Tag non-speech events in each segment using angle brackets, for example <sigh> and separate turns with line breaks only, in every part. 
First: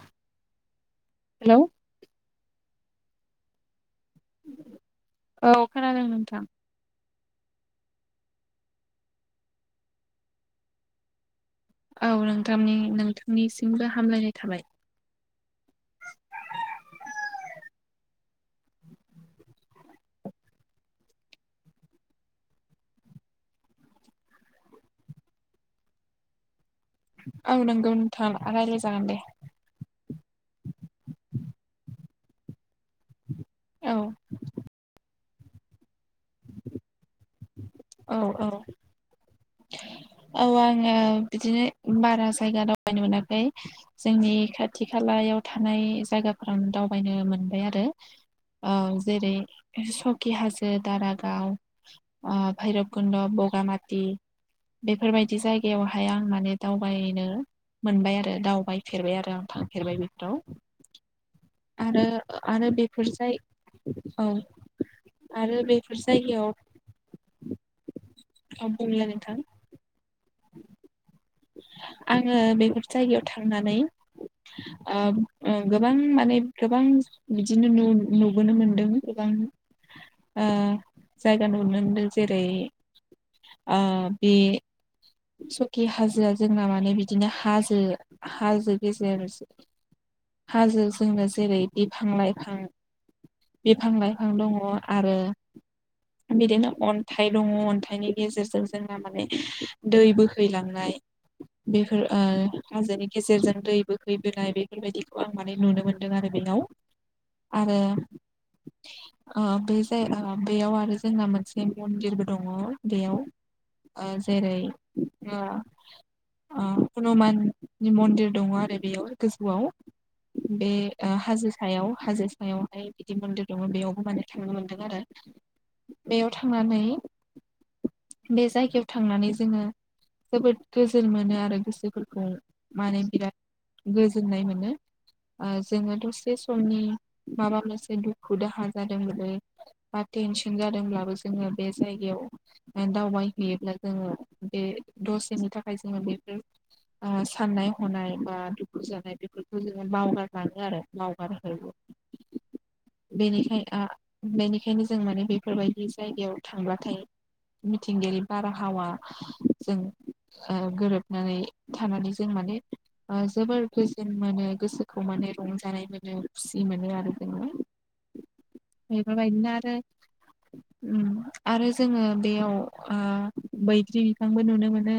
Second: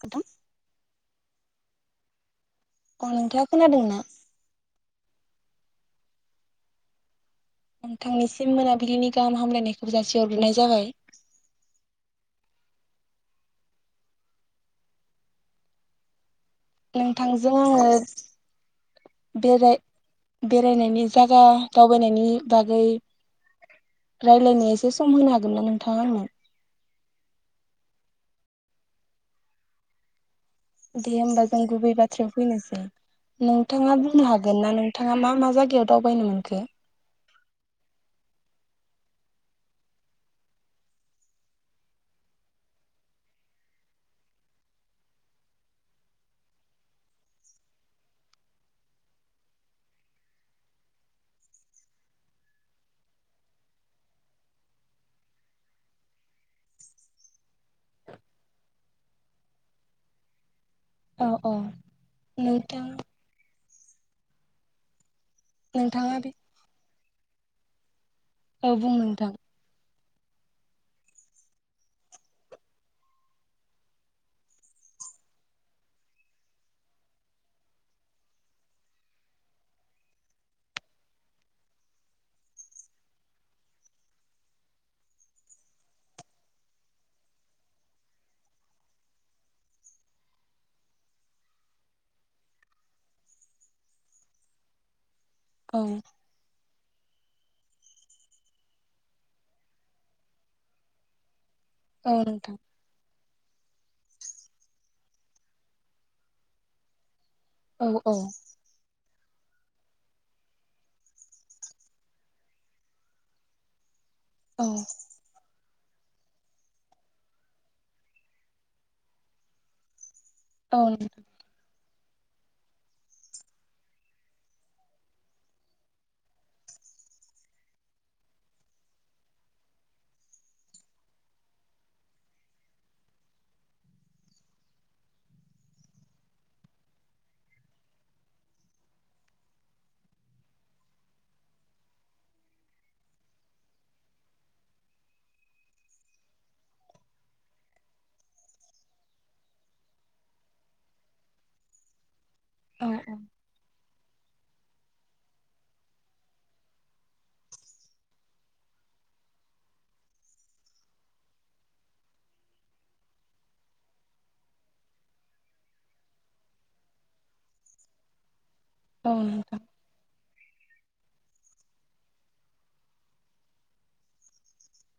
खथं
hello
औ नोंथाङा खोनादोंना?
औ खोनादों नोंथां।
नोंथांनिसिम मोनाबिलिनि गाहाम हामलायनायखौबो जासि हरग्रोनाय जाबाय।
औ रोंथामनि नोंथांनिसिमबो हामलायनाय थाबाय।
नोंथांजों आङो बेराय बेरायनायनि जगा दावबायनायनि बागै रायलायनो एसे सम होनो हागोन ना नोंथाङा आंनो?
औ नोंगौ नोंथां राय्लाय जागोन दे।
दे होमबा जों गुबै बाथ्रायाव फैनोसै
औ
नोंथाङा बुंनो हागोन ना नोंथाङा मा? मा जायगायाव दावबायनो मोनखो
औ औ
<inaudible>
औ आङो बिदिनो बारा जायगा दावबायनो मोनाखै जोंनि खाथि खाला याव थानाय जागाफोरावनो दावबायनो मोनबाय आरो औ जेरै सकि हाजो दारागाव ओ भैरब कुन्द' बगामाति बेफोरबायदि जायगायावहाय आं माने दावबायनो मोनबाय आरो दावबायफेरबाय आरो आं थांफेरबाय बेफोराव
औ औ
आरो आरो
नोंथां
बेफोर जाय औ आरो बेफोर
नोंथाङा बे
जायगायाव अ
औ बुं
बुंला
नोंथां
नोथां आङो बेफोर जायगायाव थांनानै अ ओं गोबां माने गोबां बिदिनो नुन नुबोनो मोनदों गोबां
<inaudible>
ओ जायगा नुदों जेरै आ बे। सखि हाजोआ जोंना माने बिदिनो हाजो-हाजो गेजेर आरो। हाजो जोंनो जेरै बिफां-लाइफां। बिफां-लाइफां दङो आरो।
औ
बिदिनो अन्थाइ दङ अन्थाइनि गेजेरजों जोंना माने। दै बोखहैलांनाय बेफोर
औ
ओ
नोंथां
हाजोनि गेजेरजों दै। बोहैबोनाय बेफोरबायदिखौ आं माने नुनो मोनदों आरो बेयाव। आरो
औ औ
ओ बे जाय ओ बेयाव आरो जोंना मोनसे मन्दिरबो दङ बेयाव। अ जेरै
औ
ओ। ओ हनुमाननि मन्दिर दङ आरो बेयाव गोजौआव। बे
औ नोंथां
हाजो सायाव। हाजो सायावहाय बिदि मन्दिर दङ बेयावबो माने थांनो मोनदों आरो। बेयाव थांनानै बे जायगायाव थांनानै जोङो। जोबोद गोजोन मोनो आरो गोसोफोरखौ माने बिराद। गोजोननाय मोनो। ओ जोङो दसे समनि माबा मोनसे दुखु दाहा जादोंमोनलै। बा टेनसन जादोंब्लाबो जोङो बे जायगायाव दावबायहैयोब्ला जोङो। बे दसेनि थाखाय जोङो बेफोर। ओ साननाय-हनाय बा दुखु जानाय बेफोरखौ जोङो बावगारलाङो आरो बावगारहोयो।
औ औ
बेनिखायनो आ। बेनिखायनो जों माने बेफोरबायदि जायगायाव थांब्लाथाय। मिथिंगायारि बारहावा जों। ओ गोरोबनानै थानानै जों माने। ओ जोबोर गोजोन मोनो गोसोखौ माने रंजानाय मोनो, खुसि मोनो आरो जोङो।
<inaudible>
बेफोर
औ
बायदिनो
नोंथां
आरो। ओम आरो जोङो बेयाव ओ बैग्रि। बिफांबो नुनो मोनो।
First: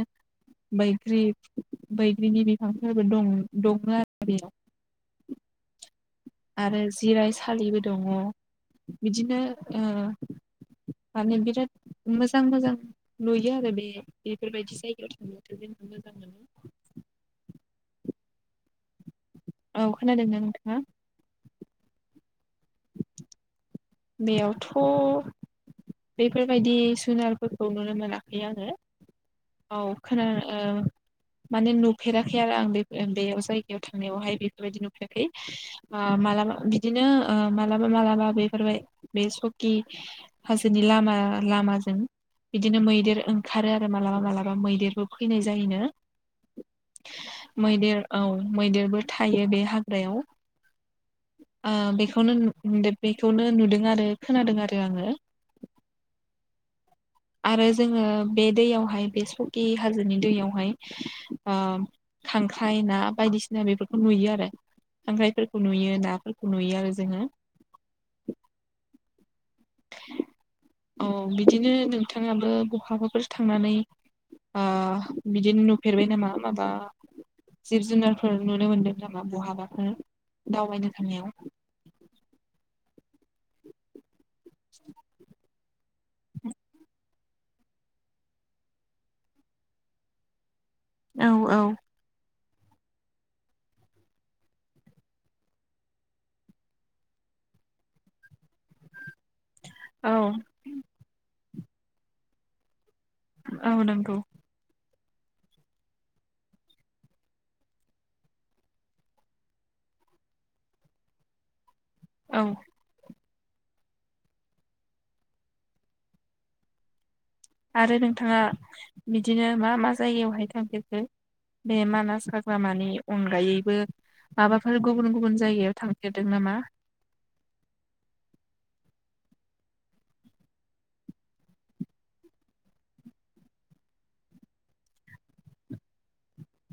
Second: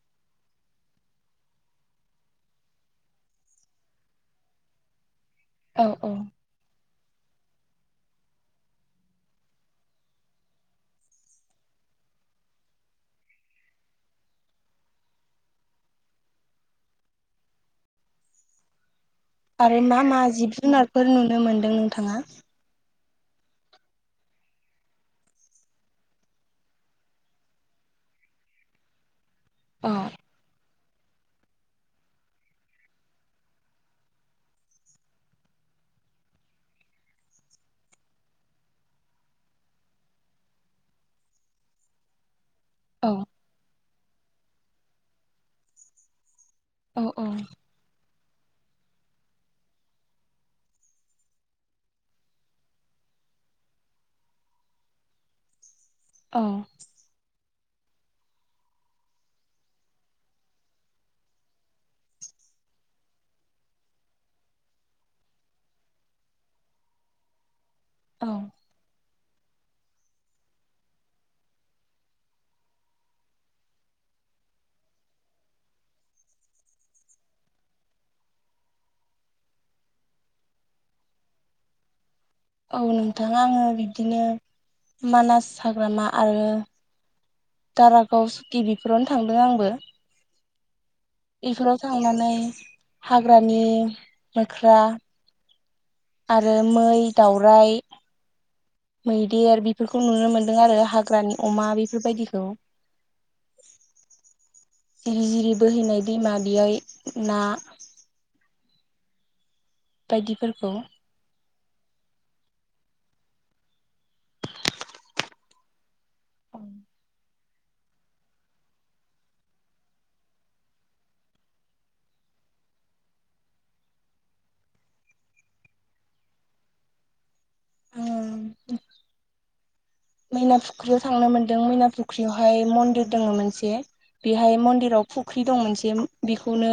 बैग्रि-बैग्रिनि बिफांफोरबो दं दङो आरो बेयाव।
औ औ
आरो जिराय सालिबो। दङ' बिदिनो। माने बिराद मोजां-मोजां नुयो आरो बे। बेफोरबायदि जायगायाव थांब्लाथ' जों मोजां मोनो।
आरो
औ
मा-मा
खोनादोंना नोंथाङा
जिब-जुनारफोर नुनो मोनदों नोंथाङा?
बेयावथ'। बेफोरबायदि जुनारफोरखौ नुनो मोनाखै आङो। औ खोनानो ओ।
<inaudible>
माने नुफेराखै आरो आं बे-बे जायगायाव थांनायावहाय बेफोरबायदि नुफेराखै मालाबा। बिदिनो ओ मालाबा-मालाबा बेफोरबाय बे सकि हाजोनि लामा। लामाजों बिदिनो
औ
मैदेर ओंखारो आरो मालाबा-मालाबा मैदेरबो फैनाय जायोनो।
अ-अ!
मैदेर औ मैदेरबो थायो बे हाग्रायाव। ओ बेखौनो नुदो-बेखौनो नुदों आरो खोनादों आरो आङो।
अ!
आरो जोङो बे दैयावहाय बे सकि हाजोनि दैयावहाय ओ। खांख्राइ ना बायदिसिना बेफोरखौ नुयो आरो। खांख्राइफोरखौ नुयो, नाफोरखौ नुयो आरो जोङो।।
<inaudible>
औ बिदिनो नोंथाङाबो बहाबाफोर थांनानै। ओ बिदिनो नुफेरबाय नामा? माबा जिब-जुनारफोर नुनो मोनदों नामा बहाबाफोर दावबायनो थानायाव?
<inaudible> औ नोंथाङा आङो बिबदिनो मानास साग्रामा आरो दारागाव सुति बेफोरावनो थांदों आंबो
औ औ
बेफोराव थांनानै हाग्रानि मोख्रा आरो मै, दावराय मैदेर बेफोरखौ
औ
नुनो मोनदों आरो हाग्रानि अमा बेफोरबायदिखौ
औ नंगौ
जिरि जिरि बोहैनाय दैमा बेयैय ना बायदि फोरखौ
औ
<inaudible>
आरो नोंथाङा बिदिनो मा मा जायगायावहाय थांफेरखो? बे मानास हाग्रामानि अनगायैबो माबाफोर गुबुन गुबुन जायगायाव थांफेरदों नामा?
<unintelligible> मैना फुख्रियाव थांनो मोनदों मैना फुख्रियावहाय मन्दिर दङ मोनसे। बेहाय मन्दिराव फुख्रि दं मोनसे। बेखौनो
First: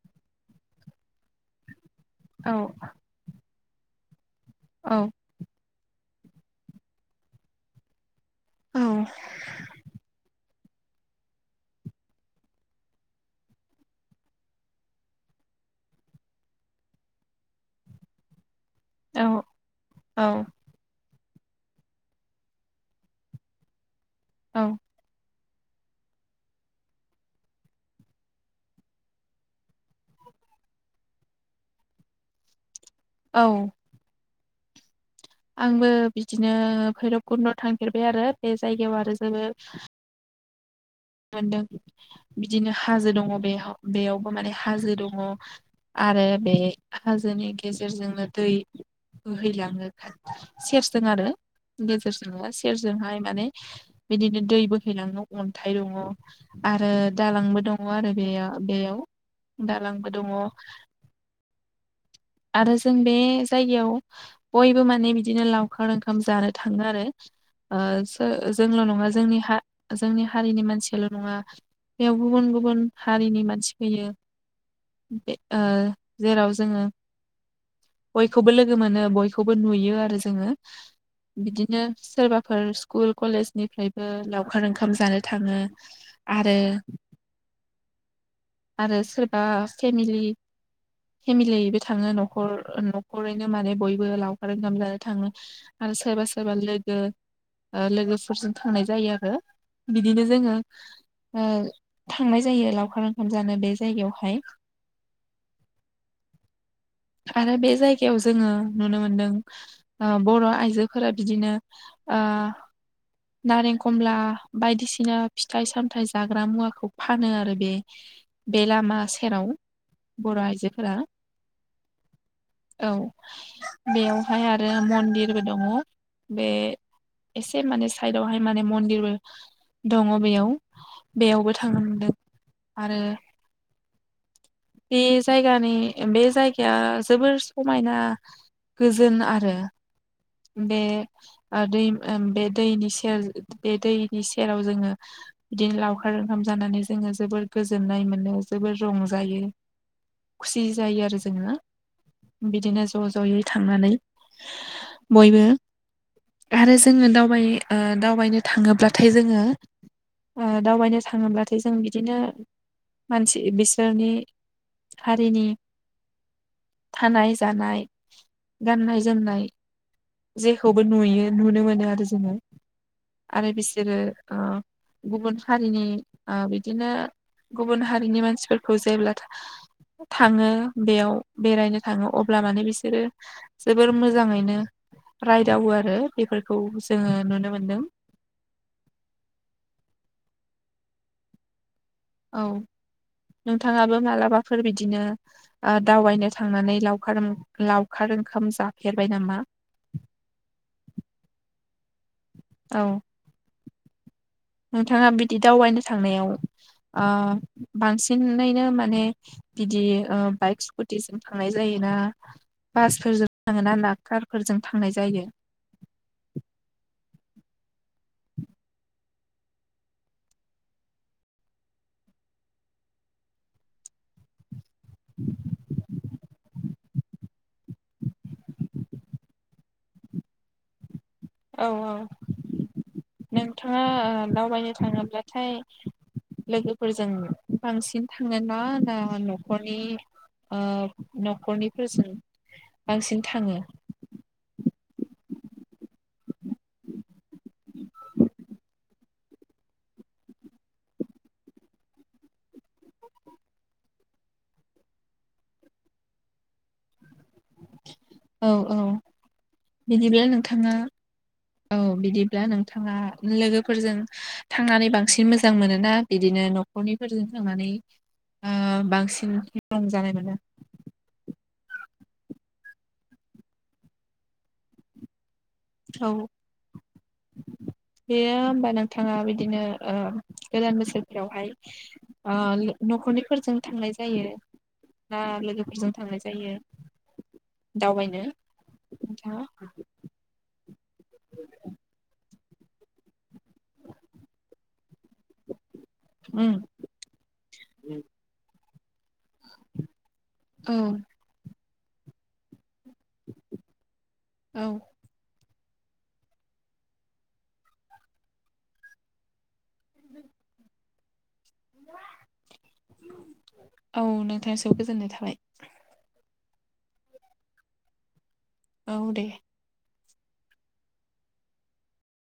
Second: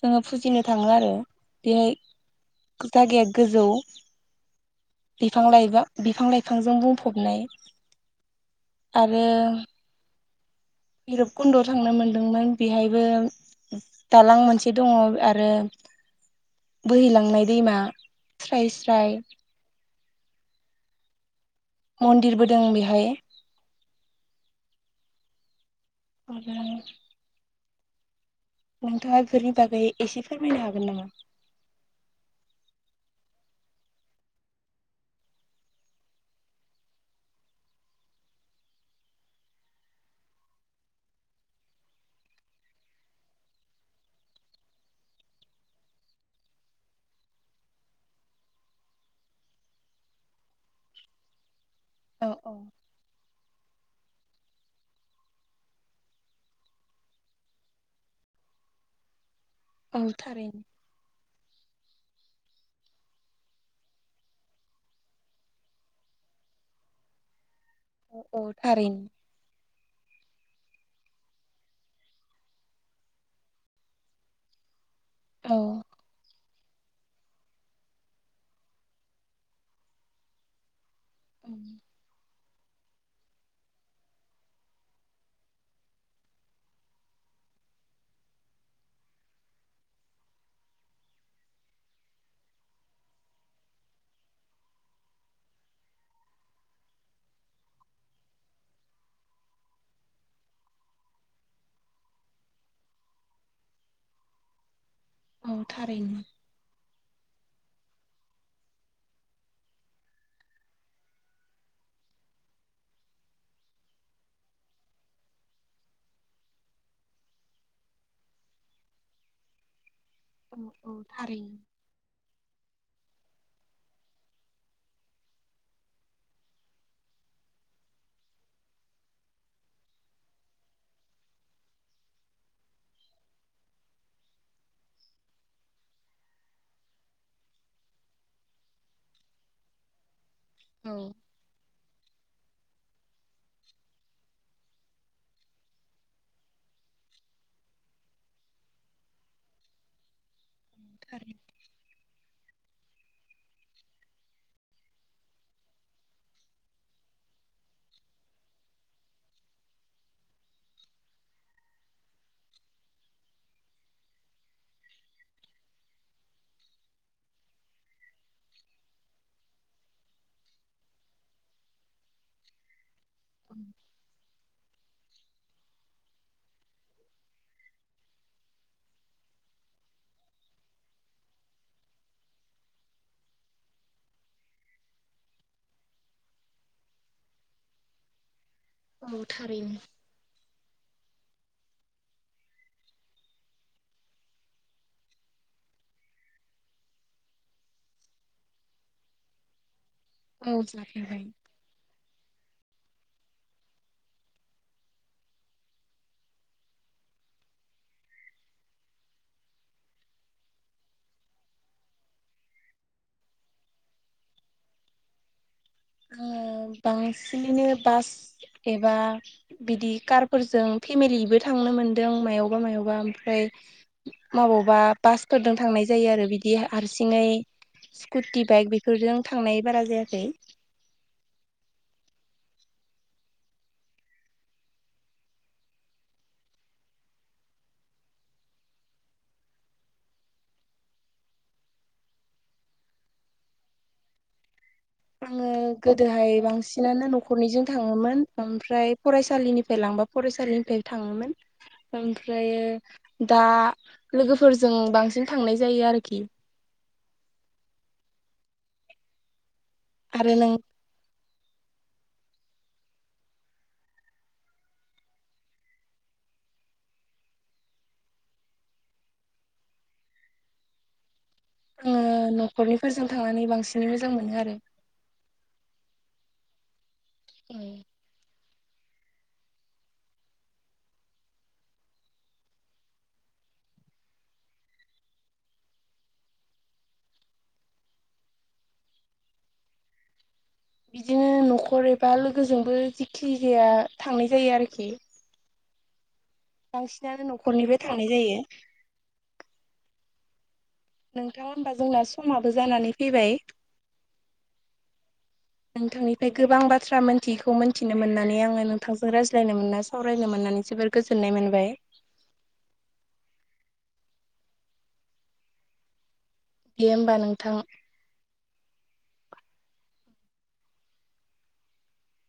जोङो फुजिनो थाङो आरो बेहाय
औ
जागाया गोजौ
औ
बिफां-लइबा बिफां-लाइफांजों बुंफबनाय
औ
आरो भैरबकुन्द'आव थांनो मोनदोंमोन बेहायबो दालां मोनसे दङ आरो बोहैलांनाय दैमा साय स्राय
औ औ
मन्दिरबो दं बेहाय
औ
<unintelligible> नोंथाङा बेफोरनि बागै एसे फोरमायनो हागोन नामा?
औ आंबो बिदिनो भैरबकुन्दआव थांफेरबाय आरो बे जायगायाव आरो जोबोद। मोनदों बिदिनो हाजो दङ बे हाव बेयावबो माने हाजो दङ। आरो बे हाजोनि गेजेरजोंनो दै बोहैलाङो सेफ्स द आरो गेजेरजों सेरजोंहाय माने बिदिनो दै बोहैलाङो अन्थाइ आयङ आरो दालांबो दङ आरो बेयाव बेयाव
औ
दालांबो दङ।
थारैनो <unintelligible>
आरो जों बे जायगायाव बयबो माने बिदिनो लावखार ओंखाम जानो थाङो आरो ओ सो
औ औ
जोंल' नङा
थारैनो
जोंनि ह जोंनि हारिनि मानसियाल' नङा बेयाव गुबुन गुबुन हारिनि मानसि फैयो। बे ओ जेराव। जोङो बयखौबो लोगो मोनो बयखौबो नुयो आरो जोङो।
औ
बिदिनो सोरबाफोर स्कुल कलेजनिफ्रायबो लावखार ओंखाम जानो थाङो आरो आरो सोरबा फेमिलि फेमिलिबो थाङो न'खर न'खरैनो माने बयबो लावखार ओंखाम जानो थाङो। आरो सोरबा सोरबा लोगो ओ लोगोफोरजों थांनाय जायो आरो। बिदिनो जोङो। ओ-थांनाय जायो लावखार ओंखाम जानो बे जायगायावहाय।
औ थारैनो।
आरो बे जायगायाव जोङो नुनो मोनदों ओ बर' आइजोफोरा बिदिनो ओ। नारें खमला बायदिसिना फिथाइ सामथाइ जाग्रा मुवाखौ फानो आरो बे बे लामा सेराव। बर'
औ
आइजोफोरा
औ थारै।
औ बेयावहाय आरो मन्दिरबो दङ। बे एसे माने साइदावहाय माने मन्दिरबो दङ बेयाव बेयावबो थांनो मोनदों आरो बे जायगानि ओ-बे जायगाया जोबोर समायना। गोजोन आरो बे
औ
ओ-दै ओं बे दैनि सेर बे दैनि सेराव जोङो बिदिनो लावखार ओंखाम जानानै जों। जोबोर गोजोननाय मोनो जोबोर रंजायो। खुसि जायो आरो
थारैनो
जोङो। बिदिनो ज' ज'यै थांनानै बयबो आरो जोङो दावबाय ओ- दावबायनो थाङोब्लाथाय जोङो ओ- दावबायनो थाङोब्लाथाय जों बिदिनो मानसि बिसोरनि हारिनि थानाय जानाय गाननाय जोमनाय जेखौबो नुयो नुनो मोनो आरो जोङो आरो बिसोरो ओ गुबुन हारिनि ओ- बिदिनो गुबुन हारिनि मानसिफोरखौ जेब्ला थाङो बेयाव बेरायनो थाङो अब्ला माने बिसोरो जोबोर मोजाङैनो। रायदावो आरो बेफोरखौ जोङो नुनो मोनदों।
औ थारैनो।
औ। नोंथाङाबो मालाबाफोर बिदिनो ओ-दावबायनो थांनानै लावखार लावखार ओंखाम जाफेरबाय नामा?
औ जाफ्लेबाय।
औ। नोंथाङा बिदि दावबायनो थांनायाव ओ-बांसिनैनो माने बिदि बाइक स्कुटिसिम थांनाय जायो। बा बासफोरजों थाङोना ना कारफोरजों थांनाय जायो?
आंङो बांसिनैनो बास एबा बिदि कारफोरजों फेमिलिबो थांनो मोनदों मायावबा मबा ओमफ्राय माबावबा बासफोरजों थांनाय जायो आरो बिदि हारसिङै स्कुटि बाइक बेफोरजों थांनाय बारा जायाखै।
औ औ नोंथाङा ओ-दावबायनो थाङोब्लाथाय लोगोफोरजों बांसिन थाङोना ना न'खरनि? ओ-न'खरनिफोरजों बांसिन थाङो?
आङो गोदोहाय बांसिनानो न'खरनिजों थाङोमोन ओमफ्राय फरायसालिनिफ्राय लांबा फरायसालिनिफ्राय थाङोमोन। ओमफ्रायो दा लोगोफोरजों बांसिन थांनाय जायो आरोखि। <inaudible>
औ औ बिदिब्ला
आरो नों
नोंथाङा औ बिदि नोंथाङा लोगोफोरजों थांनानै बांसिन मोजां मोनोना बिदिनो न'खरनिफोरजों- थांनानै ओ-बांसिन रंजानाय मोनो?
आङो न'खरनिफोरजों थांनानै बांसिनै मोजां मोनो आरो।
औ बेयो बा नोंथाङा बिदिनो ओ ओगोदान बोसोरफोरावहाय ओ न'खरनिफोरजों थां थांनाय जायो ना लोगोफोरजों थांनाय जायो? दावबायनो नोंथाङा?
बिदिनो न'खर एबा लोगोजोंबो जेखि जाया थांनाय जायो आरोखि।
उम
बांसिनानो न'खरनिफाय थांनाय जायो।
औ
नोंथां होनोमबा जोंना समाबो जानानै फैबाय।
औ
नोंथांनिफ्राय गोबां बाथ्रा मोन्थियैखौ मोनथिनो मोननानै आङो नोंथांजों रायज्लायनो मोनना सावरायनो मोननानै जोबोर गोजोननाय मोनबाय।
औ नोंथाङासो गोजोननाय थाबाय।
दे होम्बा नोंथां।
औ दे।